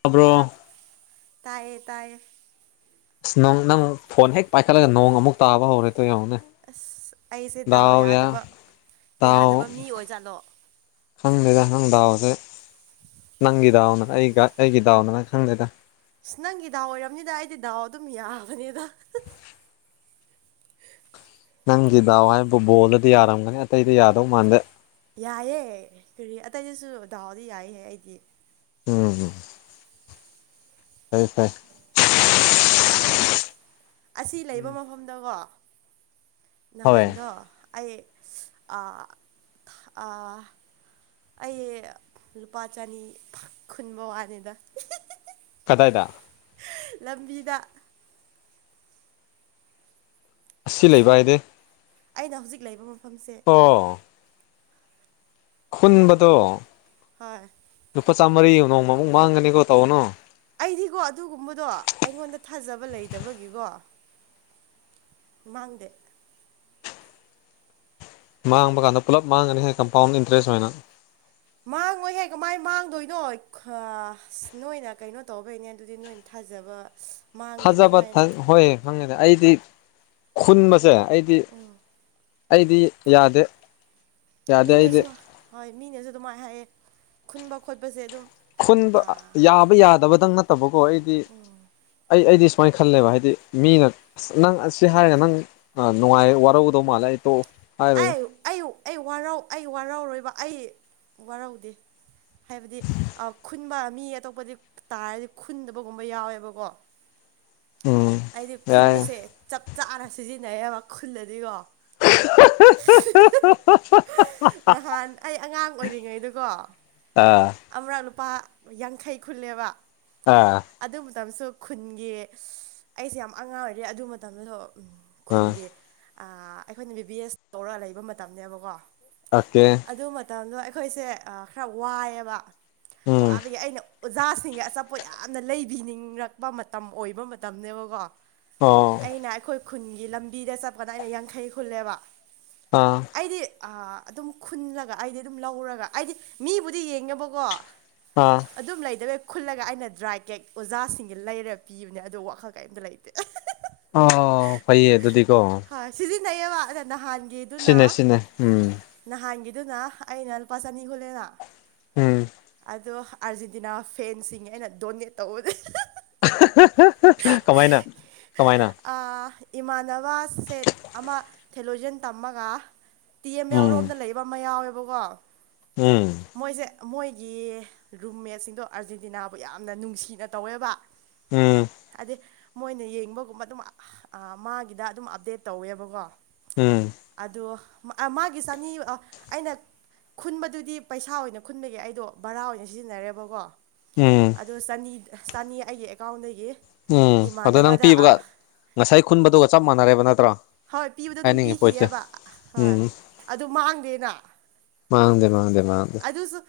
ꯇꯥꯕ꯭ꯔꯣ ꯇꯥꯛ ꯇꯥꯏꯌꯦ ꯇꯥꯏꯌꯦ ꯑꯁ ꯅꫭꯡ ꯅꯪ ꯐꯣꯟ ꯍꯦꯛ ꯄꯥꯏꯈꯠꯂꯒ ꯅꯣꯡ ꯑꯃꯨꯛ ꯇꯥꯕ ꯍꯧꯔꯦ ꯇꯣ ꯌꯦꯡꯉꯣꯅꯦ ꯑꯁ ꯑꯩꯁꯦ ꯗꯥꯎ ꯌꯥ ꯌꯥꯗꯕ ꯇꯥꯎ ꯌꯥꯗꯕ ꯃꯤ ꯑꯣꯏꯖꯥꯠꯂꯣ ꯈꯪꯗꯦꯗ ꯅꯪ ꯗꯥꯎꯁꯦ ꯅꯪꯒꯤ ꯗꯥꯎꯅ ꯑꯩꯒ ꯑꯩꯒꯤ ꯗꯥꯎꯅꯔꯥ ꯈꯪꯗꯦꯗ ꯑꯁ ꯅꯪꯒꯤ ꯗꯥꯎ ꯑꯣꯏꯔꯝꯅꯤꯗ ꯑꯩꯗꯤ ꯗꯥꯎ ꯑꯗꯨꯝ ꯌꯥꯕꯅꯦꯗ ꯅꯪꯒꯤ ꯗꯥꯎ ꯍꯥꯏꯔꯤꯕꯨ ꯕꯣꯜꯗꯗꯤ ꯌꯥꯔꯝꯒꯅꯤ ꯑꯇꯩꯗꯤ ꯌꯥꯗꯧ ꯃꯥꯟꯗꯦ ꯌꯥꯏꯌꯦ ꯀꯔꯤ ꯑꯇꯩꯗꯁꯨ ꯗꯥꯎꯗꯤ ꯌꯥꯏꯍꯦ ꯑꯩꯗꯤ ꯎꯝ꯫ ꯐꯩꯌꯦ ꯐꯩ ꯅꯍꯥꯟ ꯑꯁꯤ ꯂꯩꯕ ꯎꯝ ꯃꯐꯝꯗꯀꯣ ꯍꯣꯏ ꯅꯍꯥꯟꯗꯣ ꯑꯩ ꯑ ꯑ ꯑꯩ ꯂꯨꯄꯥ ꯆꯅꯤ ꯐꯥ ꯈꯨꯟꯕ ꯋꯥꯅꯤꯗ ꯀꯗꯥꯥꯏꯗ ꯂꯝꯕꯤꯗ ꯑꯁꯤ ꯂꯩꯕ ꯍꯥꯏꯗꯤ ꯑꯩꯅ ꯍꯧꯖꯤꯛ ꯂꯩꯕ ꯃꯐꯝꯁꯦ ꯑꯣ ꯈꯨꯟꯕꯗꯣ ꯍꯣꯏ ꯂꯨꯄꯥ ꯆꯥꯝꯃꯔꯤ ꯅꯣꯡꯃꯨꯛ ꯃꯥꯡꯒꯅꯤꯀꯣ ꯇꯧꯒꯅꯨ ꯑꯩꯗꯤꯀꯣ ꯑꯗꯨꯒꯨꯝꯕꯗꯣ ꯑꯩꯉꯣꯟꯗ ꯊꯥꯖꯕ ꯂꯩꯇꯕꯒꯤꯀꯣ ꯃꯥꯡꯗꯦ ꯃꯥꯡꯕ ꯀꯥꯟꯗ ꯄꯨꯂꯞ ꯃꯥꯡꯒꯅꯤꯍꯦ ꯀꯝꯄꯥꯎꯟ ꯏꯟꯇ꯭ꯔꯦꯁ ꯑꯣꯏꯅ ꯃꯥꯡꯉꯣꯏꯍꯦ ꯀꯃꯥꯏ ꯃꯥꯡꯗꯣꯏꯅꯣ ꯈꯥ ꯅꯣꯏꯅ ꯀꯩꯅꯣ ꯇꯧꯕꯩꯅꯦ ꯑꯗꯨꯗꯤ ꯅꯣꯏꯅ ꯊꯥꯖꯕ ꯁ ꯊꯥꯖꯕ ꯍꯣꯏ ꯈꯪꯉꯦꯅꯦ ꯑꯩꯗꯤ ꯈꯨꯟꯕꯁꯦ ꯑꯩꯗꯤ ꯑꯩꯗꯤ ꯌꯥꯗꯦ ꯌꯥꯗꯦ ꯑꯩꯗꯤ ꯃꯤꯅꯁꯨ ꯍꯣꯏ ꯃꯤꯅꯁꯨ ꯑꯗꯨꯃꯥꯏꯅ ꯍꯥꯏꯌꯦ ꯈꯨꯟꯕ ꯈꯣꯠꯄꯁꯦ ꯑꯗꯨꯝ ꯈꯨꯟꯕ ꯑꯥ, ꯌꯥꯕ ꯌꯥꯗꯕꯗꯪ ꯅꯠꯇꯕꯀꯣ ꯑꯩꯗꯤ ꯑꯩ ꯑꯩꯗꯤ ꯁꯨꯃꯥꯏꯅ ꯈꯜꯂꯦꯕ ꯍꯥꯏꯗꯤ ꯃꯤꯅ ꯑꯁ ꯅꯪ ꯑꯁꯤ ꯍꯥꯏꯔꯒ ꯅꯪ ꯅꯨꯡꯉꯥꯏ ꯋꯥꯔꯧꯒꯗꯧ ꯃꯥꯜꯂꯦ ꯑꯩ ꯇꯣꯛꯑꯦ ꯍꯥꯏꯔꯣꯏ ꯑꯩꯌꯨꯛ ꯑꯩ ꯌꯨ ꯑꯩ ꯋꯥꯔꯧ ꯑꯩ ꯋꯥꯔꯧꯔꯣꯏꯕ ꯑꯩ ꯋꯥꯔꯧꯗꯦ ꯍꯥꯏꯕꯗꯤ ꯑꯥ ꯈꯨꯟꯕ ꯃꯤ ꯑꯇꯣꯞꯄꯗꯤ ꯇꯥꯔꯗꯤ ꯈꯨꯟꯗꯕꯒꯨꯝꯕ ꯌꯥꯎꯋꯦꯕꯀꯣ [inaudible] ꯑꯩꯗꯤ ꯌꯥꯏ ꯈꯨꯟꯕꯁꯦ ꯆꯞ ꯆꯥꯅ ꯁꯤꯖꯤꯟꯅꯩꯌꯦꯕ ꯈꯨꯜꯂꯗꯤꯀꯣ ꯈꯍꯥ ꯍꯥ ꯍ ꯍꯥ ꯍꯥ ꯍ ꯅꯍꯥꯟ ꯑꯩ ꯑꯉꯥꯡ ꯑꯣꯏꯔꯤꯉꯩꯗꯀꯣ ꯑꯥ ꯑꯃꯔꯛ ꯂꯨꯄꯥ ꯌꯥꯡꯈꯩ ꯈꯨꯜꯂꯦꯕ ꯑꯥ ꯑꯗꯨ ꯃꯇꯝꯁꯨ ꯈꯨꯟꯒꯤ ꯑꯩꯁꯦ ꯌꯥꯝ ꯑꯉꯥꯡ ꯑꯣꯏꯔꯤ ꯑꯗꯨ ꯃꯇꯝꯗꯁꯨ ꯑꯥ ꯈꯨꯟꯒꯤ ꯑꯥ ꯑꯩꯈꯣꯏꯅ ꯕꯤ ꯕꯤ ꯑꯦꯁ ꯇꯧꯔ ꯂꯩꯕ ꯃꯇꯝꯅꯦꯕꯀꯣ ꯑꯣꯀꯦ ꯑꯗꯨ ꯃꯇꯝꯗꯣ ꯑꯩꯈꯣꯏꯁꯦ ꯑꯥ ꯈꯔ ꯋꯥꯏꯑꯦꯕ ꯎꯝ ꯋꯥꯕꯒꯤ ꯑꯩꯅ ꯑꯣꯖꯥꯁꯤꯡꯒꯤ ꯑꯆꯥꯄꯣꯠ ꯌꯥꯝꯅ ꯂꯩꯕꯤꯅꯤꯡꯂꯛꯄ ꯃꯇꯝ ꯑꯣꯏꯕ ꯃꯇꯝꯅꯦꯕꯀꯣ ꯑꯣ ꯑꯩꯅ ꯑꯩꯈꯣꯏ ꯈꯨꯟꯒꯤ ꯂꯝꯕꯤꯗ ꯆꯠꯄꯗ ꯑꯩꯅ ꯌꯥꯡꯈꯩ ꯈꯨꯜꯂꯦꯕ ꯑꯥ ꯑꯩꯗꯤ ꯑꯥ ꯑꯗꯨꯝ ꯈꯨꯜꯂꯒ ꯑꯩꯗꯤ ꯑꯗꯨꯝ ꯂꯧꯔꯒ ꯑꯩꯗꯤ ꯃꯤꯕꯨꯗꯤ ꯌꯦꯡꯉꯦꯕꯀꯣ ꯑꯥ ꯑꯗꯨꯝ ꯂꯩꯗꯕꯩ ꯈꯨꯜꯂꯒ ꯑꯩꯅ ꯗ꯭ꯔꯥꯏ ꯀꯦꯛ ꯑꯣꯖꯥꯁꯤꯡꯒꯤ ꯂꯩꯔ ꯄꯤꯕꯅꯦ ꯑꯗꯨ ꯋꯥꯈꯜ ꯀꯩꯝꯇ ꯂꯩꯇꯦ ꯑꯍꯥ ꯍ ꯍ ꯑꯣ ꯐꯩꯌꯦ ꯑꯗꯨꯗꯤꯀꯣ ꯁꯤꯖꯤꯟꯅꯩꯌꯦꯕ ꯑꯗ ꯅꯍꯥꯟꯒꯤ ꯁꯤꯅꯦ ꯁꯤꯅꯦ ꯎꯝ ꯅꯍꯥꯟꯒꯤꯗꯨꯅ ꯑꯩꯅ ꯂꯨꯄꯥ ꯆꯥꯅꯤ ꯈꯨꯜꯂꯦꯅ ꯎꯨꯝ ꯑꯗꯣ ꯑꯥꯔꯖꯦꯟꯇꯤꯅꯥ ꯐꯦꯟꯁꯤꯡꯒꯤ ꯑꯩꯅ ꯗꯣꯅꯦꯠ ꯇꯧꯕꯅꯦ ꯍꯥ ꯍ ꯍ ꯍ ꯀꯃꯥꯏꯅ ꯀꯃꯥꯏꯅ ꯑꯥ ꯏꯃꯥꯟꯅꯕ ꯁꯦꯠ ꯑꯃ ꯊꯦꯂꯣꯖꯟ ꯇꯝꯃꯒ ꯇꯤ ꯑꯦꯝ ꯌꯥꯎꯔꯣꯝꯗ ꯂꯩꯕ ꯑꯃ ꯌꯥꯎꯑꯦꯕꯀꯣ ꯎꯨꯝ ꯃꯣꯏꯁꯦ ꯃꯣꯏꯒꯤ ꯔꯨꯝꯃꯦꯠꯁꯤꯡꯗꯣ ꯑꯥꯔꯖꯦꯟꯇꯤꯅꯥꯕꯨ ꯌꯥꯝꯅ ꯅꯨꯡꯁꯤꯅ ꯇꯧꯋꯦꯕ ꯎꯝ ꯑꯗꯤ ꯃꯣꯏꯅ ꯌꯦꯡꯕꯒꯨꯝꯕ ꯑꯗꯨꯝ ꯑꯥꯍ ꯃꯥꯒꯤꯗ ꯑꯗꯨꯝ ꯑꯞꯗꯦꯠ ꯇꯧꯋꯦꯕꯀꯣ ꯎꯝ ꯑꯗꯣ ꯃꯥ ꯑꯥ ꯃꯥꯒꯤ ꯆꯅꯤ ꯑꯥ ꯑꯩꯅ ꯈꯨꯟꯕꯗꯨꯗꯤ ꯄꯩꯁꯥ ꯑꯣꯏꯅ ꯈꯨꯟꯕꯒꯤ ꯑꯩꯗꯣ ꯕꯥꯔꯥ ꯑꯣꯏꯅ ꯁꯤꯖꯤꯟꯅꯔꯦꯕꯀꯣ ꯎꯝ ꯑꯗꯣ ꯆꯅꯤ ꯆꯅꯤ ꯑꯩꯒꯤ ꯑꯦꯀꯥꯎꯟꯗꯒꯤ ꯎꯝ ꯑꯗꯣ ꯅꯪ ꯏꯃꯥꯟꯅꯕꯗ ꯄꯤꯕꯒ ꯑꯥ ꯉꯁꯥꯏ ꯈꯨꯟꯕꯗꯨꯒ ꯆꯞ ꯃꯥꯟꯅꯔꯦꯕ ꯅꯠꯇ꯭ꯔꯥ ꯍꯣꯏ ꯄꯤꯕꯗꯣ ꯑꯗꯨꯝ ꯍꯥꯏꯅꯤꯡꯉꯤ ꯄꯣꯏꯠꯁꯦ ꯄꯤꯈꯤꯑꯕ ꯍꯣꯏ ꯑꯗꯨ ꯃꯥꯡꯗꯦꯅ ꯃꯥꯥꯡꯗꯦ ꯃꯥꯥꯡꯗꯦ ꯃꯥꯥꯡꯗꯦ ꯑꯗꯨꯁꯨ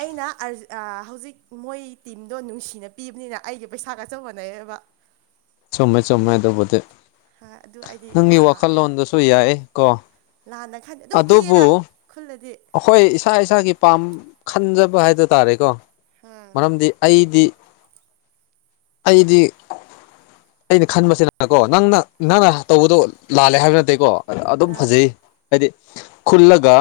ꯑꯩꯅ ꯑꯥꯔꯖ ꯑꯥ ꯍꯧꯖꯤꯛ ꯃꯣꯏ ꯇꯤꯝꯗꯣ ꯅꯨꯡꯁꯤꯅ ꯄꯤꯕꯅꯤꯅ ꯑꯩꯒꯤ ꯄꯩꯁꯥꯒ ꯆꯞ ꯃꯥꯟꯅꯩꯑꯕ [inaudible] ꯆꯨꯝꯃꯦ ꯆꯨꯝꯃꯦ ꯑꯗꯨꯕꯨꯗꯤ ꯍꯣꯏ ꯑꯗꯨ ꯑꯩꯗꯤ ꯅꯪꯒꯤ ꯑ, ꯋꯥꯈꯜꯂꯣꯟꯗꯨꯁꯨ ꯌꯥꯏ ꯀꯣ ꯂꯥꯟꯅ ꯈꯥꯟꯗꯦ ꯑꯗꯨꯝ ꯄꯤꯌꯦꯗ ꯈꯨꯜꯂꯗꯤ ꯑꯈꯣꯏ ꯏꯁꯥ ꯏꯁꯥꯒꯤ ꯄꯥꯝ ꯈꯟꯖꯕ ꯍꯥꯏꯗꯣ ꯇꯥꯔꯦꯀꯣ ꯍꯣꯏ ꯃꯔꯝꯗꯤ ꯑꯩꯗꯤ ꯑꯩꯗꯤ ꯑꯩꯅ ꯈꯟꯕꯁꯤꯗꯅꯀꯣ ꯅꯪꯅ ꯅꯪꯅ ꯇꯧꯕꯗꯣ ꯂꯥꯜꯂꯦ ꯍꯥꯏꯕ ꯅꯠꯇꯦꯀꯣ ꯑꯥ ꯑꯗꯨꯝ ꯐꯖꯩ ꯍꯥꯏꯗꯤ ꯈꯨꯜꯂꯒ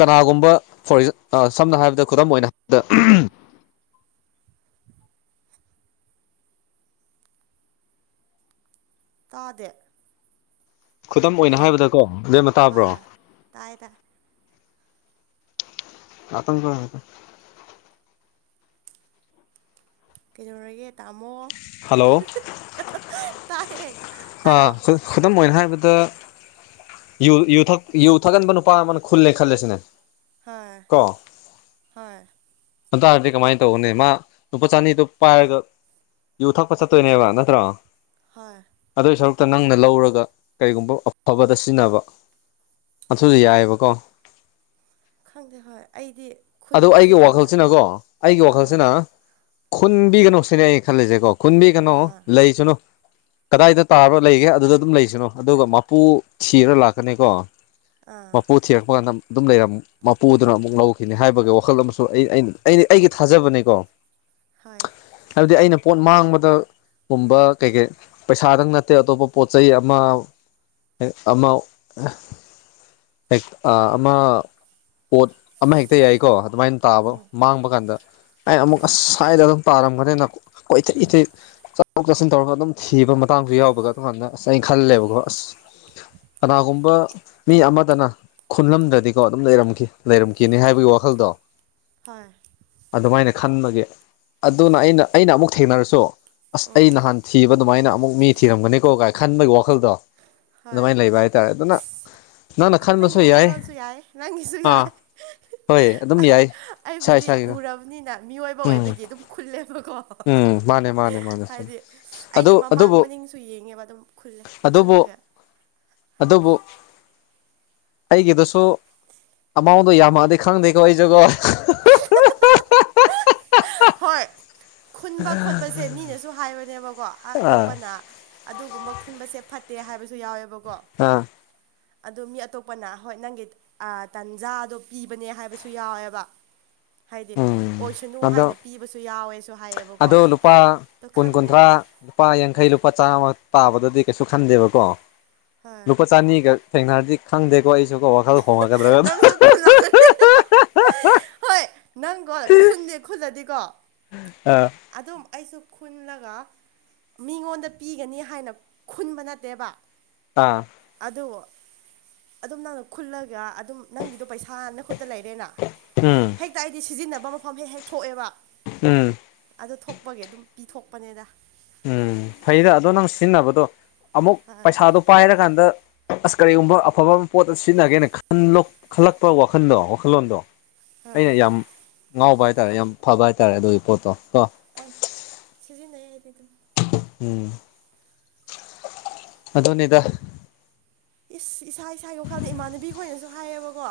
ꯀꯅꯥꯒꯨꯝꯕ ꯐꯣꯔꯑꯦꯖꯥ ꯑꯥ ꯁꯝꯅ ꯍꯥꯏꯔꯕꯗ ꯈꯨꯗꯝ ꯑꯣꯏꯅ ꯍꯥꯏꯔꯕꯗ ꯎꯝ ꯇꯥꯗꯦ ꯈꯨꯗꯝ ꯑꯣꯏꯅ ꯍꯜꯂꯣ ꯍꯥꯏꯕꯗꯀꯣ ꯑꯕꯦꯝꯃ ꯇꯥꯕ꯭ꯔꯣ ꯍꯣꯏ ꯇꯥꯏ ꯇꯥꯏ ꯉꯥꯇꯪ ꯄꯥꯏ ꯉꯥꯇꯪ ꯀꯩꯗꯧꯔꯒꯦ ꯇꯥꯃꯣ ꯍꯜꯂꯣ ꯇꯥꯏꯌꯦ ꯍꯥ ꯍꯥꯏꯌꯣ ꯈꯨ ꯈꯨꯗꯝ ꯑꯣꯏꯅ ꯍꯥꯏꯔꯕꯗ ꯌꯨꯨ ꯌꯨ ꯊꯛ ꯌꯨ ꯊꯛꯒꯟꯕ ꯅꯨꯄꯥ ꯑꯃꯅ ꯈꯨꯜꯂꯦ ꯈꯜꯂꯁꯤꯅꯦ ꯍꯣꯏ ꯍꯣꯏ ꯑꯇꯥꯔꯗꯤ ꯀꯃꯥꯏꯟ ꯇꯧꯒꯥꯅꯤ ꯃꯥ ꯂꯨꯄꯥ ꯆꯥꯅꯤꯗꯨ ꯄꯥꯏꯔꯒ ꯌꯨ ꯊꯛꯄ ꯆꯠꯇꯣꯏꯅꯦꯕ ꯅꯠꯇ꯭ꯔꯣ ꯍꯣꯏ ꯑꯗꯨꯏ ꯁꯔꯨꯛꯇꯥ ꯅꯪꯅ ꯂꯧꯔꯒ ꯀꯩꯒꯨꯝꯕ ꯑꯐꯕꯗ ꯁꯤꯖꯤꯟꯅꯕ ꯑꯟꯊꯨꯗꯨ ꯌꯥꯏꯑꯕꯀꯣ ꯈꯪꯗꯦ ꯍꯣꯏ ꯑꯩꯗꯤ ꯑꯗꯣ ꯑꯩꯒꯤ ꯈꯨꯟꯕꯁꯦ ꯋꯥꯈꯜꯁꯤꯅꯀꯣ ꯑꯩꯒꯤ ꯑꯥ ꯋꯥꯈꯜꯁꯤꯅ ꯈꯨꯟꯕꯤꯒꯅꯨꯁꯤꯅꯦ ꯑꯩꯅ ꯈꯜꯂꯤꯖꯦꯀꯣ ꯈꯨꯟꯕꯤ ꯒꯥꯅꯣ ꯑꯥ ꯂꯩꯁꯅꯨ ꯀꯗꯥꯏꯗ ꯇꯥꯕ ꯂꯩꯒꯦ ꯑꯗꯨꯗ ꯑꯗꯨꯝ ꯂꯩꯁꯅꯣ ꯑꯗꯨꯒ ꯃꯄꯨ ꯊꯤꯔ ꯂꯥꯛꯀꯥꯅꯤ ꯀꯣ ꯑꯥ ꯃꯥꯄꯨ ꯊꯤꯔꯛꯄ ꯀꯥꯟꯗ ꯑꯗꯨꯝ ꯂꯩꯔꯝ ꯃꯥꯄꯨꯗꯨꯅ ꯑꯃꯨꯛ ꯂꯧ [unintelligible] ꯍꯥꯏꯕꯒꯤ ꯋꯥꯈꯜ ꯑꯃꯁꯨ ꯑꯩ ꯑꯩꯅꯤ ꯑꯩꯒꯤ ꯊꯥꯖꯕꯅꯤꯀꯣ ꯍꯣꯏ ꯍꯥꯏꯕꯗꯤ ꯑꯩꯅ ꯄꯣꯠ ꯃꯥꯡꯕꯗ ꯒꯨꯝꯕ ꯀꯩ ꯀꯩ ꯄꯩꯁꯥꯗꯪ ꯅꯠꯇꯦ ꯑꯇꯣꯞꯄ ꯄꯣꯠ ꯆꯩꯩ ꯑꯃ ꯑꯦ ꯑꯃ ꯑꯥ ꯑꯦꯛ ꯑꯥ ꯑꯃ ꯄꯣꯠ ꯑꯃ ꯍꯦꯛꯇꯥ ꯌꯥꯏꯀꯣ ꯑꯗꯨꯃꯥꯏꯟ ꯇꯥꯕ ꯎꯝ ꯃꯥꯡꯕ ꯀꯥꯟꯗ ꯑꯦ ꯑꯃꯨꯛ ꯑꯁ ꯁꯥꯏꯗ ꯗꯨꯝ ꯇꯥꯔꯝꯒꯅꯤꯅ ꯀꯣꯏ ꯊꯤ ꯊꯤ ꯆꯠꯊꯣꯛ ꯆꯠꯁꯤꯟ ꯇꯧꯔꯒ ꯑꯗꯨꯝ ꯊꯤꯕ ꯃꯇꯥꯡꯁꯨ ꯌꯥꯎꯕꯒ ꯑꯗꯨꯀꯥꯟꯗ ꯑꯁ ꯑꯩ ꯈꯜꯂꯦꯕꯀꯣ ꯑꯁ ꯀꯅꯥꯒꯨꯝꯕ ꯃꯤ ꯑꯃꯗꯅ ꯈꯨꯟꯂꯝꯗ꯭ꯔꯗꯤꯀꯣ ꯑꯗꯨꯝ ꯂꯩꯔꯝꯈꯤ ꯂꯩꯔꯝ ꯀꯤꯅꯤ ꯍꯥꯏꯕꯒꯤ ꯋꯥꯈꯜꯗꯣ ꯍꯣꯏ ꯑꯗꯨꯃꯥꯏꯅ ꯈꯟꯕꯒꯤ ꯑꯗꯨꯅ ꯑꯩꯅ ꯑꯩꯅ ꯑꯃꯨꯛ ꯊꯦꯡꯅꯔꯁꯨ ꯑꯁ ꯑꯩ ꯎꯝ ꯅꯍꯥꯟ ꯊꯤꯕ ꯑꯗꯨꯃꯥꯏꯅ ꯑꯃꯨꯛ ꯃꯤ ꯊꯤꯔꯝꯒꯅꯤꯀꯣ ꯀꯥꯏ ꯈꯟꯕꯒꯤ ꯋꯥꯈꯜꯗꯣ ꯍꯣꯏ ꯑꯗꯨꯃꯥꯏꯅ ꯂꯩꯕ ꯍꯥꯏꯇꯥꯔꯦ ꯑꯗꯨꯅ ꯅꯪꯅ ꯅꯪꯒꯤ ꯈꯟꯕꯁꯨ ꯌꯥꯏ ꯋꯥꯈꯜꯂꯣꯟꯁꯨ ꯌꯥꯏ ꯅꯪꯒꯤꯁꯨ ꯑꯥ ꯌꯥꯏ ꯍꯣꯏ ꯑꯗꯨꯝ ꯑꯩ ꯌꯥꯏ ꯏꯁꯥ ꯑꯩꯕꯨꯗꯤ ꯏꯁꯥꯒꯤꯗ ꯎꯔꯕꯅꯤꯅ ꯃꯤꯑꯣꯏꯕ ꯎꯝ ꯑꯣꯏꯕꯒꯤ ꯑꯗꯨꯝ ꯈꯨꯜꯂꯦꯕꯀꯣ ꯎꯝ ꯃꯥꯅꯦ ꯃꯥꯅꯦ ꯃꯥꯅꯦ ꯆꯨꯝ ꯍꯥꯏꯗꯤ ꯑꯩꯒꯤ ꯑꯗꯨ ꯃꯃꯥꯡ ꯑꯗꯨꯕꯨ ꯃꯅꯤꯡꯁꯨ ꯌꯦꯡꯉꯦꯕ ꯑꯗꯨꯝ ꯈꯨꯜꯂꯦ ꯑꯗꯨꯕꯨ ꯈꯨꯜꯂꯒ ꯑꯗꯨꯕꯨ ꯑꯩꯒꯤꯗꯁꯨ ꯑꯃꯥꯎꯟ ꯗꯨ ꯌꯥꯝꯃꯛ ꯑꯗꯤ ꯈꯪꯗꯦꯀꯣ ꯑꯩꯖꯨꯀꯣ ꯍꯣꯏ ꯈꯨꯟꯕ ꯈꯣꯠꯄꯁꯦ ꯃꯤꯅꯁꯨ ꯍꯥꯏꯕꯅꯦꯕꯀꯣ ꯑꯥ ꯑꯇꯣꯞꯄꯅ ꯑꯗꯨꯒꯨꯝꯕ ꯈꯨꯟꯕꯁꯦ ꯐꯠꯇꯦ ꯍꯥꯏꯕꯁꯨ ꯌꯥꯎꯋꯦꯕꯀꯣ ꯑꯥ ꯑꯗꯣ ꯃꯤ ꯑꯇꯣꯞꯄꯅ ꯍꯣꯏ ꯅꯪꯒꯤ ꯑꯥ ꯇꯟꯖꯥꯗꯣ ꯄꯤꯕꯅꯦ ꯍꯥꯏꯕꯁꯨ ꯌꯥꯎꯋꯦꯕ ꯍꯥꯏꯗꯤ ꯎꯝ ꯑꯣꯏꯁꯅꯨ ꯑꯗꯣ ꯍꯥꯏꯅ ꯄꯤꯕꯁꯨ ꯌꯥꯎꯋꯦꯁꯨ ꯍꯥꯏꯌꯦꯕꯀꯣ ꯂꯨꯄꯥ ꯑꯗꯣ ꯀꯨꯟ ꯈꯪꯗꯦ ꯀꯨꯟꯊ꯭ꯔꯥ ꯂꯨꯄꯥ ꯌꯥꯡꯈꯩ ꯂꯨꯄꯥ ꯆꯥꯝꯃ ꯇꯥꯕꯗꯗꯤ ꯀꯩꯁꯨ ꯈꯟꯗꯦꯕꯀꯣ ꯍꯣꯏ ꯆꯅꯤꯒ ꯊꯦꯡꯅꯔꯗꯤ ꯈꯪꯗꯦꯀꯣ ꯑꯩꯁꯀꯣ ꯋꯥꯈꯜ ꯍꯣꯡꯉꯛꯒꯗ꯭ꯔ ꯅꯪꯁꯨ [unintelligible] ꯈꯨꯜꯂꯛꯀꯅꯤ ꯅꯪꯒꯣ ꯈꯨꯟꯅꯦ ꯈꯨꯜꯂꯗꯤꯀꯣ ꯑꯥ ꯑꯗꯨꯝ ꯑꯩꯁꯨ ꯈꯨꯟꯂꯒ ꯃꯤꯉꯣꯟꯗ ꯄꯤꯒꯅꯤ ꯍꯥꯏꯅ ꯈꯨꯟꯕ ꯅꯠꯇꯦꯕ ꯑꯥ ꯑꯗꯣ ꯑꯗꯨꯝ ꯅꯪꯅ ꯈꯨꯜꯂꯒ ꯑꯗꯨꯝ ꯅꯪꯒꯤ ꯑꯗꯨ ꯄꯩꯁꯥ ꯅꯈꯨꯠꯇ ꯂꯩꯔꯦꯅ ꯎꯝ ꯍꯦꯛꯇ ꯑꯩꯗꯤ ꯁꯤꯖꯤꯟꯅꯕ ꯃꯐꯝ ꯍꯦꯛ ꯍꯦꯛ ꯊꯣꯛꯑꯦꯕ ꯎꯝ ꯑꯗꯨ ꯊꯣꯛꯄꯒꯤ ꯑꯗꯨꯝ ꯄꯤꯊꯣꯛꯄꯅꯦꯗ ꯎꯝ ꯐꯩꯗ ꯑꯗꯣ ꯅꯪ ꯁꯤꯖꯤꯟꯅꯕꯗꯣ ꯑꯃꯨꯛ ꯑꯥ ꯄꯩꯁꯥꯗꯣ ꯄꯥꯏꯔꯀꯥꯟꯗ ꯑꯁ ꯀꯔꯤꯒꯨꯝꯕ ꯑꯐꯕ ꯄꯣꯠꯇ ꯁꯤꯖꯤꯟꯅꯒꯦꯅ ꯈꯟꯂꯣꯛ ꯈꯟꯂꯛꯄ ꯋꯥꯈꯟꯗꯣ ꯋꯥꯈꯟꯂꯣꯟꯗꯣ ꯑꯥ ꯑꯩꯅ ꯌꯥꯝ ꯉꯥꯎꯕ ꯍꯥꯏꯇꯥꯔꯦ ꯌꯥꯝ ꯐꯕ ꯍꯥꯏꯇꯥꯔꯦ ꯑꯗꯨꯏ ꯄꯣꯠꯇꯣ ꯀꯣ ꯑꯩ ꯁꯤꯖꯤꯟꯅꯩ ꯑꯩꯗꯤ ꯑꯗꯨꯝ ꯎꯝ ꯥꯑꯗꯨꯅꯤꯗ ꯏꯁ ꯏꯁꯥ ꯏꯁꯥꯒꯤ ꯋꯥꯈꯜꯗ ꯏꯃꯥꯟꯅꯕꯤ ꯈꯣꯏꯅꯁꯨ ꯍꯥꯏꯌꯦꯕꯀꯣ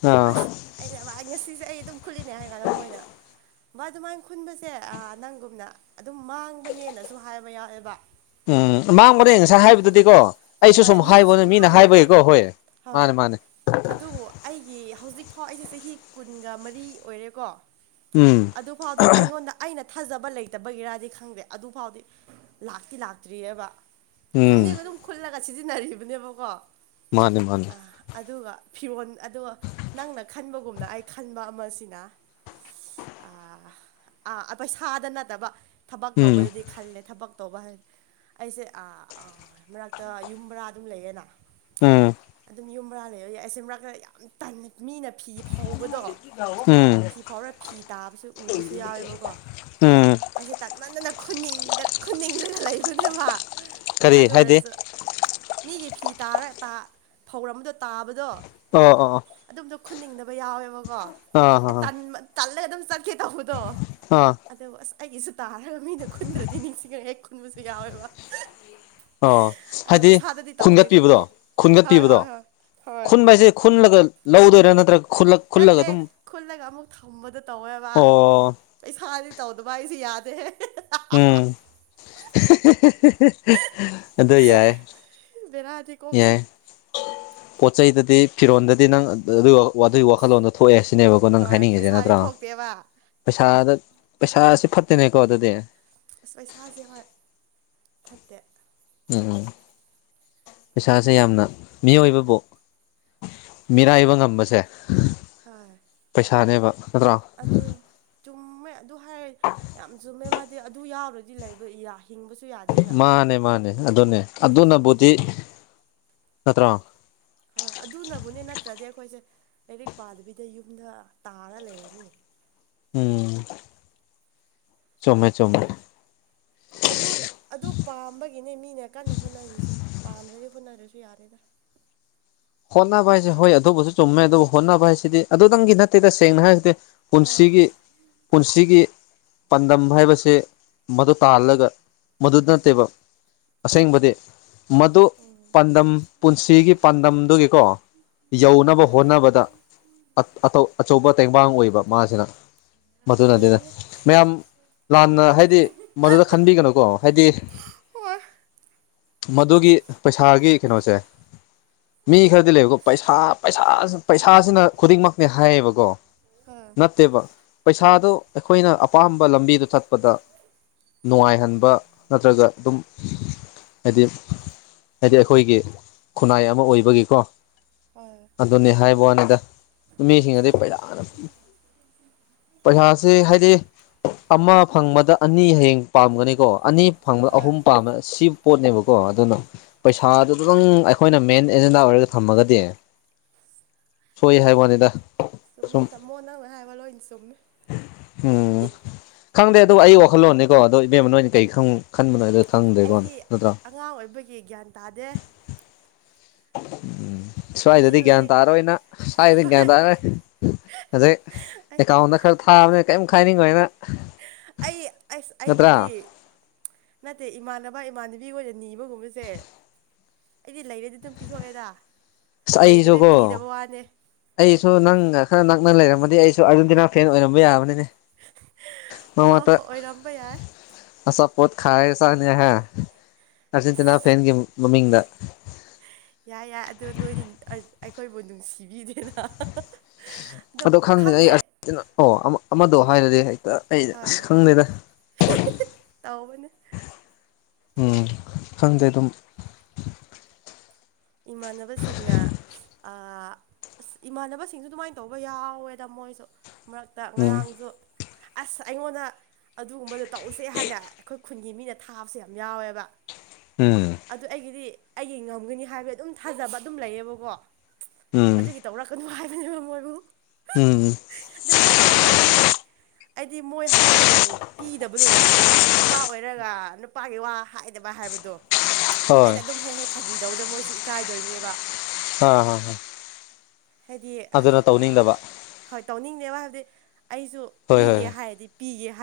ꯑꯥ ꯑꯁ ꯑꯩꯅ ꯚꯥꯏ ꯉꯁꯤꯁꯦ ꯑꯩ ꯑꯗꯨꯝ ꯈꯨꯟꯂꯤꯅꯦ ꯍꯥꯏꯔ ꯀꯥꯟꯗ ꯃꯣꯏꯅ ꯕꯥꯏ ꯑꯗꯨꯃꯥꯏꯟ ꯈꯨꯟꯕꯁꯦ ꯑꯥ ꯅꯪꯒꯨꯝꯅ ꯑꯗꯨꯝ ꯃꯥꯡꯕꯅꯦꯅꯁꯨ ꯍꯥꯏꯕ ꯌꯥꯎꯋꯦꯕ ꯎꯝ ꯃꯥꯡꯕꯅꯦ ꯉꯁꯥꯏ ꯍꯥꯏꯕꯗꯨꯗꯤꯀꯣ ꯑꯩꯁꯨ ꯍꯣꯏ ꯁꯨꯝ ꯃꯤꯅꯁꯨ ꯍꯥꯏꯕꯅꯦ ꯑꯗꯨꯝ ꯃꯤꯅ ꯍꯥꯏꯌꯦꯕ ꯍꯥꯏꯕꯒꯤꯀꯣ ꯍꯣꯏ ꯍꯣꯏ ꯃꯥꯅꯦ ꯃꯥꯅꯦ ꯑꯗꯨꯕꯨ ꯑꯩꯒꯤ ꯍꯧꯖꯤꯛ ꯐꯥꯎ ꯑꯩꯁꯦ ꯆꯍꯤ ꯀꯨꯟꯒ ꯃꯔꯤ ꯑꯣꯏꯔꯦꯀꯣ ꯎꯝ ꯑꯗꯨ ꯐꯥꯎꯗꯤ ꯑꯩꯉꯣꯟꯗ ꯑꯩꯅ ꯊꯥꯖꯕ ꯂꯩꯇꯕꯒꯤꯔꯗꯤ ꯈꯪꯗꯦ ꯑꯗꯨꯐꯥꯎꯗꯤ ꯂꯥꯛꯇꯤ ꯂꯥꯛꯇ꯭ꯔꯤꯌꯦꯕ ꯈꯨꯟꯗꯤ ꯎꯝ ꯑꯗꯨꯝ ꯈꯨꯜꯂꯒ ꯁꯤꯖꯤꯟꯅꯔꯤꯕꯅꯦꯕꯀꯣ ꯃꯥꯅꯦ ꯃꯥꯅꯦ ꯑꯥ ꯑꯗꯨꯒ ꯐꯤꯔꯣꯟ ꯑꯗꯣ ꯅꯪꯅ ꯈꯟꯕꯒꯨꯝꯅ ꯑꯩ ꯈꯟꯕ ꯑꯃꯁꯤꯅ ꯑꯥ ꯑꯥ ꯑ ꯄꯩꯁꯥꯗ ꯅꯠꯇꯕ ꯊꯕꯛ ꯎꯝ ꯇꯧꯕꯗꯗꯤ ꯈꯜꯂꯦ ꯊꯕꯛ ꯇꯧꯕ ꯍꯥꯏ ꯑꯩꯁꯦ ꯑꯥ ꯑ ꯃꯔꯛꯇ ꯌꯨꯝ ꯕꯔꯥ ꯑꯗꯨꯝ ꯂꯩꯌꯦꯅꯥ ꯎꯝ ꯑꯗꯨꯝ ꯌꯨꯝ ꯕꯔꯥ ꯂꯩꯕꯒꯤ ꯑꯩꯁꯦ ꯃꯔꯛꯇ ꯌꯥꯝ ꯇꯟꯅ ꯃꯤꯅ ꯐꯤ ꯐꯧꯕꯗꯣ [unintelligible] ꯎꯝ ꯐꯤ ꯐꯥꯎꯔ ꯐꯤ ꯇꯥꯕꯁꯨ ꯎꯕꯁꯨ ꯌꯥꯎꯋꯦꯕꯀꯣ ꯎꯝ ꯑꯩꯁꯦ ꯇꯠꯃꯟꯗꯅ ꯈꯨꯅꯤꯡꯗ ꯈꯨꯟꯅꯤꯡꯗ꯭ꯔꯒ ꯂꯩꯕꯅꯦꯕꯥ ꯀꯔꯤ ꯑꯗꯨ ꯍꯥꯏꯗꯤ ꯑꯣꯏꯔꯁꯨ ꯃꯤꯒꯤ ꯐꯤ ꯇꯥꯔ ꯇꯥ ꯐꯧꯔꯝꯕꯗꯣ ꯇꯥꯕꯗꯣ ꯑꯣ ꯑꯣ ꯑꯗꯨꯝꯗꯣ ꯈꯨꯟꯅꯤꯡꯅꯕ ꯌꯥꯎꯋꯦꯕꯀꯣ ꯑꯣ ꯑꯥ ꯑꯦ ꯑꯥ ꯇꯟꯕ ꯇꯜꯂꯦ ꯑꯗꯨꯝ ꯆꯠꯀꯦ ꯇꯧꯕꯗꯣ ꯑꯥ ꯑꯗꯕꯨ ꯑꯁ ꯑꯩꯒꯤꯁꯨ ꯇꯥꯔꯒ ꯃꯤꯅ ꯈꯨꯟꯗ꯭ꯔꯗꯤ ꯅꯤꯡꯁꯤꯡꯉ ꯍꯦꯛ ꯈꯨꯟꯕꯁꯨ ꯌꯥꯎꯋꯦꯕ ꯑ ꯑꯗꯣ ꯍꯥꯏꯗꯤ ꯄꯩꯁꯥꯗꯗꯤ ꯇꯧꯗꯦ ꯈꯨꯟꯒꯠꯄꯤꯕꯗꯣ ꯈꯪꯗꯦ ꯍꯣꯏ ꯈꯨꯟꯒꯠꯄꯤꯕꯗꯣ ꯍꯣꯏ ꯍꯣꯏ ꯍꯣꯏ ꯈꯨꯟꯕ ꯍꯥꯏꯁꯦ ꯈꯨꯟꯂꯒ ꯂꯧꯗꯣꯏꯔꯥ ꯅꯠꯇ꯭ꯔ ꯅꯠꯇꯦ ꯈꯨꯜꯂꯒ ꯑꯃꯨꯛ ꯊꯝꯕꯗꯣ ꯇꯧꯋꯦꯕꯥ ꯑꯣ ꯄꯩꯁꯥꯗꯤ ꯇꯧꯗꯕ ꯑꯩꯁꯦ ꯌꯥꯗꯦꯍꯦ ꯎꯝ [unintelligible] ꯑꯗꯣ ꯌꯥꯏ ꯕꯦꯔꯥꯗꯤ ꯀꯣꯛꯁꯦ ꯌꯥꯏ ꯄꯣꯠ ꯆꯩꯗꯗꯤ ꯐꯤꯔꯣꯟꯗꯗꯤ ꯅꯪ ꯑꯗꯨ ꯑꯗꯨꯏ ꯋꯥꯈꯜꯂꯣꯟꯗꯣ ꯊꯣꯛꯑꯦ ꯁꯤꯅꯦꯕꯀꯣ ꯅꯪ ꯍꯣꯏ ꯍꯥꯏꯅꯤꯡꯉꯤꯁꯦ ꯄꯩꯁꯥꯗꯤ ꯅꯠꯇ꯭ꯔꯥ ꯊꯣꯛꯇꯦꯕ ꯄꯩꯁꯥꯗ ꯄꯩꯁꯥꯥꯁꯦ ꯐꯠꯇꯦꯅꯦꯀꯣ ꯑꯗꯨꯗꯤ ꯑꯁ ꯄꯩꯁꯥꯁꯦ ꯍꯣꯏ ꯐꯠꯇꯦ ꯎꯝ ꯎꯝ ꯄꯩꯁꯥꯁꯦ ꯌꯥꯝꯅ ꯃꯤꯑꯣꯏꯕꯕꯨ ꯃꯤꯔꯥꯏꯕ ꯉꯝꯕꯁꯦ ꯍꯣꯏ ꯄꯩꯁꯥꯅꯦꯕ ꯅꯠꯇ꯭ꯔꯣ ꯑꯗꯨ ꯆꯨꯝꯃꯦ ꯑꯗꯨ ꯍꯥꯏꯔ ꯌꯥꯝ ꯆꯨꯝꯃꯦ ꯃꯥꯗꯤ ꯑꯗꯨ ꯌꯥꯎꯗ꯭ꯔꯗꯤ ꯂꯩꯕ ꯌꯥ ꯍꯤꯡꯕꯁꯨ ꯌꯥ ꯃꯥꯅꯦ ꯃꯥꯅꯦ ꯑꯗꯨꯅꯦ ꯑꯗꯨꯅꯕꯨꯗꯤ ꯅꯠꯇ꯭ꯔꯣ ꯍꯣꯏ ꯑꯗꯨꯅꯕꯨꯅꯦ ꯅꯠꯇ꯭ꯔꯗꯤ ꯑꯩꯈꯣꯏꯁꯦ ꯂꯥꯏꯔꯤꯛ ꯄꯥꯗꯕꯤꯗ ꯌꯨꯝꯗ ꯇꯥꯔ ꯂꯩꯔꯅꯤ ꯎꯝ ꯆꯨꯝꯃꯦ ꯆꯨꯝꯃꯦ ꯑꯗꯨ ꯑꯗꯨ ꯄꯥꯝꯕꯒꯤꯅꯦ ꯃꯤꯅ ꯀꯟꯅ ꯍꯣꯠꯅꯔꯤꯁꯦ ꯄꯥꯝꯗ꯭ꯔꯗꯤ ꯍꯣꯠꯅꯗ꯭ꯔꯁꯨ ꯌꯥꯔꯦꯗ [inaudible] ꯍꯣꯠꯅꯕ ꯍꯥꯏꯁꯦ ꯅꯠꯇ꯭ꯔꯥ ꯍꯣꯏ ꯑꯗꯨꯕꯨꯁꯨ ꯆꯨꯝꯃꯦ ꯑꯗꯨꯕꯨ ꯍꯣꯠꯅꯕ ꯍꯥꯏꯁꯤꯗꯤ ꯑꯗꯨꯗꯪꯒꯤ ꯅꯠꯇꯦꯗ ꯁꯦꯡꯅ ꯍꯥꯏꯔꯒꯗꯤ ꯍꯣꯏ ꯄꯨꯟꯁꯤꯒꯤ ꯄꯨꯟꯁꯤꯒꯤ ꯄꯥꯟꯗꯝ ꯍꯥꯏꯕꯁꯦ ꯃꯗꯨ ꯇꯥꯍꯜꯂꯒ ꯃꯗꯨ ꯅꯠꯇꯦꯕ ꯑꯁꯦꯡꯕꯗꯤ ꯃꯗꯨ ꯎꯝ ꯄꯥꯟꯗꯝ ꯄꯨꯟꯁꯤꯒꯤ ꯄꯥꯟꯗꯝ ꯑꯗꯨꯒꯤꯀꯣ ꯌꯧꯅꯕ ꯍꯣꯏꯅꯦ ꯍꯣꯠꯅꯕꯗ ꯑꯠ ꯑꯇꯧ ꯑꯆꯧꯕ ꯇꯦꯡꯕꯥꯡ ꯑꯣꯏꯕ ꯃꯥꯁꯤꯅ ꯃꯗꯨꯅꯗꯤꯅ ꯑꯣꯏꯕꯅꯤ ꯃꯌꯥꯝ ꯂꯥꯟꯅ ꯍꯥꯏꯗꯤ ꯃꯗꯨꯗ ꯈꯟꯕꯤꯒꯅꯨꯀꯣ ꯍꯥꯏꯗꯤ ꯍꯣꯏ ꯃꯗꯨꯒꯤ ꯄꯩꯁꯥꯒꯤ ꯀꯩꯅꯣꯁꯦ ꯃꯤ ꯈꯔꯗꯤ ꯂꯩꯕꯀꯣ ꯄꯩꯁꯥ ꯄꯩꯁꯥ ꯄꯩꯁꯥꯁꯤꯅ ꯈꯨꯗꯤꯡꯃꯛꯅꯦ ꯍꯥꯏꯌꯦꯕꯀꯣ ꯍꯥꯥ ꯅꯠꯇꯦꯕ ꯄꯩꯁꯥꯗꯣ ꯑꯩꯈꯣꯏꯅ ꯑꯄꯥꯝꯕ ꯂꯝꯕꯤꯗ ꯆꯠꯄꯗ ꯅꯨꯡꯉꯥꯏꯍꯟꯕ ꯅꯠꯇ꯭ꯔꯒ ꯑꯗꯨꯝ ꯍꯥꯏꯗꯤ ꯍꯥꯏꯗꯤ ꯑꯩꯈꯣꯏꯒꯤ ꯈꯨꯟꯅꯥꯏ ꯑꯃ ꯑꯣꯏꯕꯒꯤꯀꯣ꯫ ꯍꯣꯏ꯫ ꯑꯗꯨꯅꯤ ꯍꯥꯏꯕ ꯋꯥꯅꯤꯗ ꯃꯤꯁꯤꯡꯅꯗꯤ ꯈꯪ ꯄꯩꯔꯥꯅ ꯄꯩꯁꯥꯥꯁꯦ ꯍꯥꯏꯗꯤ ꯑꯃ ꯐꯪꯕꯗ ꯑꯅꯤ ꯍꯌꯦꯡ ꯄꯥꯝꯒꯅꯤꯀꯣ ꯑꯅꯤ ꯐꯪꯕꯗ ꯍꯣꯏ ꯑꯍꯨꯝ ꯄꯥꯝꯕ ꯁꯤ ꯄꯣꯠꯅꯦꯕꯀꯣ ꯑꯗꯨꯅ ꯄꯩꯁꯥꯗꯨꯗꯪ ꯑꯩꯈꯣꯏꯅ ꯃꯦꯟ ꯑꯦꯖꯦꯟꯗꯥ ꯑꯣꯏꯔꯒ ꯊꯝꯃꯒꯗꯤ ꯁꯣꯏ ꯍꯥꯏꯕꯋꯥꯅꯤꯗ꯫ ꯆꯨꯝꯃꯤ ꯇꯝꯃꯣ ꯅꯪꯅ ꯍꯥꯏꯕ ꯂꯣꯏꯅ ꯆꯨꯝꯃꯤ꯫ ꯎꯝ ꯈꯪꯗꯦ ꯑꯗꯨ ꯑꯩ ꯋꯥꯈꯜꯂꯣꯟꯅꯤꯀꯣ ꯑꯗꫭ ꯏꯕꯦꯝꯃꯅꯣꯏ ꯀꯩ ꯈꯪ ꯈꯟꯕꯅꫭꯏꯗ ꯈꯪꯗ꯭ꯔꯦꯀꯣ ꯑꯩꯗꯤ ꯅꯠꯇ꯭ꯔꫭ꯫ ꯑꯉꯥꯡ ꯑꯣꯏꯕꯒꯤ ꯒ꯭ꯌꯥꯟ ꯇꯥꯗꯦ꯫ ꯎꯝ ꯍꯧꯖꯤꯛ ꯁ꯭ꯋꯥꯏꯗꯗꯤ ꯒ꯭ꯌꯥꯟ ꯍꯧꯖꯤꯛ ꯇꯥꯔꯣꯏꯅꯪ ꯁ꯭ꯋꯥꯏꯗꯗꯤ ꯍꯣꯏ ꯒ꯭ꯌꯥꯟ ꯇꯥꯔꯣꯏ꯫ ꯍꯧꯖꯤꯛ ꯑꯩ ꯑꯦꯀꯥꯎꯟꯗ ꯈꯔ ꯊꯥꯕꯅꯤꯅ ꯀꯔꯤꯝ ꯈꯥꯏꯅꯤꯡꯉꯣꯏ ꯅꯪ꯫ ꯑꯩ ꯑꯩꯁ ꯑꯩꯕꯨꯗꯤ ꯅꯠꯇꯦ ꯏꯃꯥꯟꯅꯕ ꯏꯃꯥꯟꯅꯕꯤ ꯒꫭꯏꯏꯅ ꯅꯤꯕꯒꯨꯝꯕꯁꯦ ꯑꯩꯗꯤ ꯂꯩꯔꯗꯤ ꯑꯗꯨꯝ ꯄꯤꯊꯣꯛꯑꯦꯗ ꯑꯁ ꯂꯩꯗꯕꯩ ꯑꯩꯁꯨꯀꯣ ꯄꯤꯗꯕ ꯋꯥꯅꯦ꯫ ꯑꯩꯁꯨ ꯅꯪ ꯈꯔ ꯅꯛꯅ ꯂꯩꯔꯝꯃꯗꯤ ꯑꯩꯁꯨ ꯑꯥꯔꯖꯦꯟꯇꯤꯅꯥ ꯐꯦꯟ ꯑꯣꯏꯔꯝꯕ ꯌꯥꯕꯅꯤꯅꯦ꯫ ꯃꯔꯛ ꯑꯣ ꯃꯔꯛꯇ ꯑꯣꯏꯔꯝꯕ ꯌꯥꯏ ꯑꯆꯥꯞ ꯄꯣꯠ ꯈꯥꯏꯔꯒ ꯆꯥꯒꯅꯤ ꯍꯥ ꯑꯥꯔꯖꯦꯟꯇꯤꯅꯥ ꯏꯁ ꯐꯦꯟꯒꯤ ꯃꯃꯤꯡꯗ꯫ ꯌꯥꯏ ꯌꯥꯏ ꯑꯗꯨ ꯅꯣꯏꯗꯤ ꯑꯩꯈꯣꯏꯕꯨ ꯅꯨꯡꯁꯤꯕꯤꯗꯦꯅ꯫ [unintelligible] ꯑꯗꯣ ꯈꯪꯗꯦꯅꯦ ꯑꯩ ꯈꯪꯗꯦ ꯑꯥꯔꯖꯦꯟꯇꯤꯅꯥ ꯑꯣ ꯑꯃꯗꯣ ꯍꯥꯏꯔꯗꯤ ꯍꯦꯛꯇ ꯑꯩ ꯑꯁ ꯍꯣꯏ ꯈꯪꯗꯦꯗ꯫ ꯇꯧꯕꯅꯦ [unintelligible] ꯎꯝ ꯈꯪꯗꯦ ꯑꯗꯨꯝ꯫ ꯏꯃꯥꯟꯅꯕꯁꯤꯡꯅ ꯑ ꯑꯁ ꯏꯃꯥꯟꯅꯕꯁꯤꯡꯁꯨ ꯑꯗꯨꯃꯥꯏꯅ ꯇꯧꯕ ꯌꯥꯎꯋꯦꯗ ꯃꯣꯏꯁꯨ ꯃꯔꯛꯇ ꯎꯝ ꯉꯔꯥꯡꯁꯨ ꯑꯁ ꯑꯩꯉꯣꯟꯗ ꯑꯗꯨꯒꯨꯝꯕꯗꯣ ꯇꯧꯎꯁꯦ ꯍꯥꯏꯅ ꯑꯩꯈꯣꯏ ꯈꯨꯟꯒꯤ ꯃꯤꯅ ꯊꯥꯕꯁꯦ ꯌꯥꯝ ꯌꯥꯎꯋꯦꯕ꯫ ꯎꯝ꯫ ꯑꯗꯨ ꯑꯩꯒꯤꯗꯤ ꯑꯩꯒꯤ ꯉꯝꯒꯅꯤ ꯍꯥꯏꯕꯒꯤ ꯑꯗꯨꯝ ꯊꯥꯖꯕ ꯑꯗꯨꯝ ꯂꯩꯌꯦꯕꯀꯣ ꯎꯝ ꯑꯗꯨꯒꯤ ꯇꯧꯔꯛꯀꯅꯨ ꯍꯥꯏꯕꯅꯦꯕ ꯃꯣꯏꯕꯨ꯫ ꯎꯝ꯫ ꯑꯗꫭ ꯃꯣꯏ ꯉꯝꯗ꯭ꯔꯗꯤ ꯑꯩꯗꯤ ꯃꯣꯏ ꯍꯥꯏꯔꯒ ꯄꯤꯗꯕꯗꯣ ꯌꯥꯗꯦꯕ ꯅꯨꯄꯥ ꯑꯣꯏꯔꯒ ꯅꯨꯄꯥꯒꯤ ꯋꯥ ꯍꯥꯏꯗꯕ ꯍꯥꯏꯕꯗꯨ꯫ ꯍꯣꯏ ꯑꯩꯅ ꯑꯗꯨꯝ ꯍꯦꯛ-ꯍꯦꯛ ꯐꯥꯒꯤꯗꯧꯗ ꯃꯣꯏꯁꯤ ꯏꯀꯥꯏꯗꯣꯏꯅꯦꯕ꯫ ꯍꯥ ꯍꯥ꯫ ꯍꯥꯏꯗꯤ ꯑꯗꯨꯅ ꯑ ꯇꯧꯅꯤꯡꯗꯕ ꯍꯣꯏ ꯇꯧꯅꯤꯡꯅꯦꯕ ꯍꯥꯏꯕꯗꯤ ꯑꯩꯁꯨ ꯍꯣꯏ ꯍꯣꯏ ꯄꯤꯒꯦ ꯍꯥꯏꯔꯗꯤ ꯄꯤꯒꯦ ꯍꯥꯏ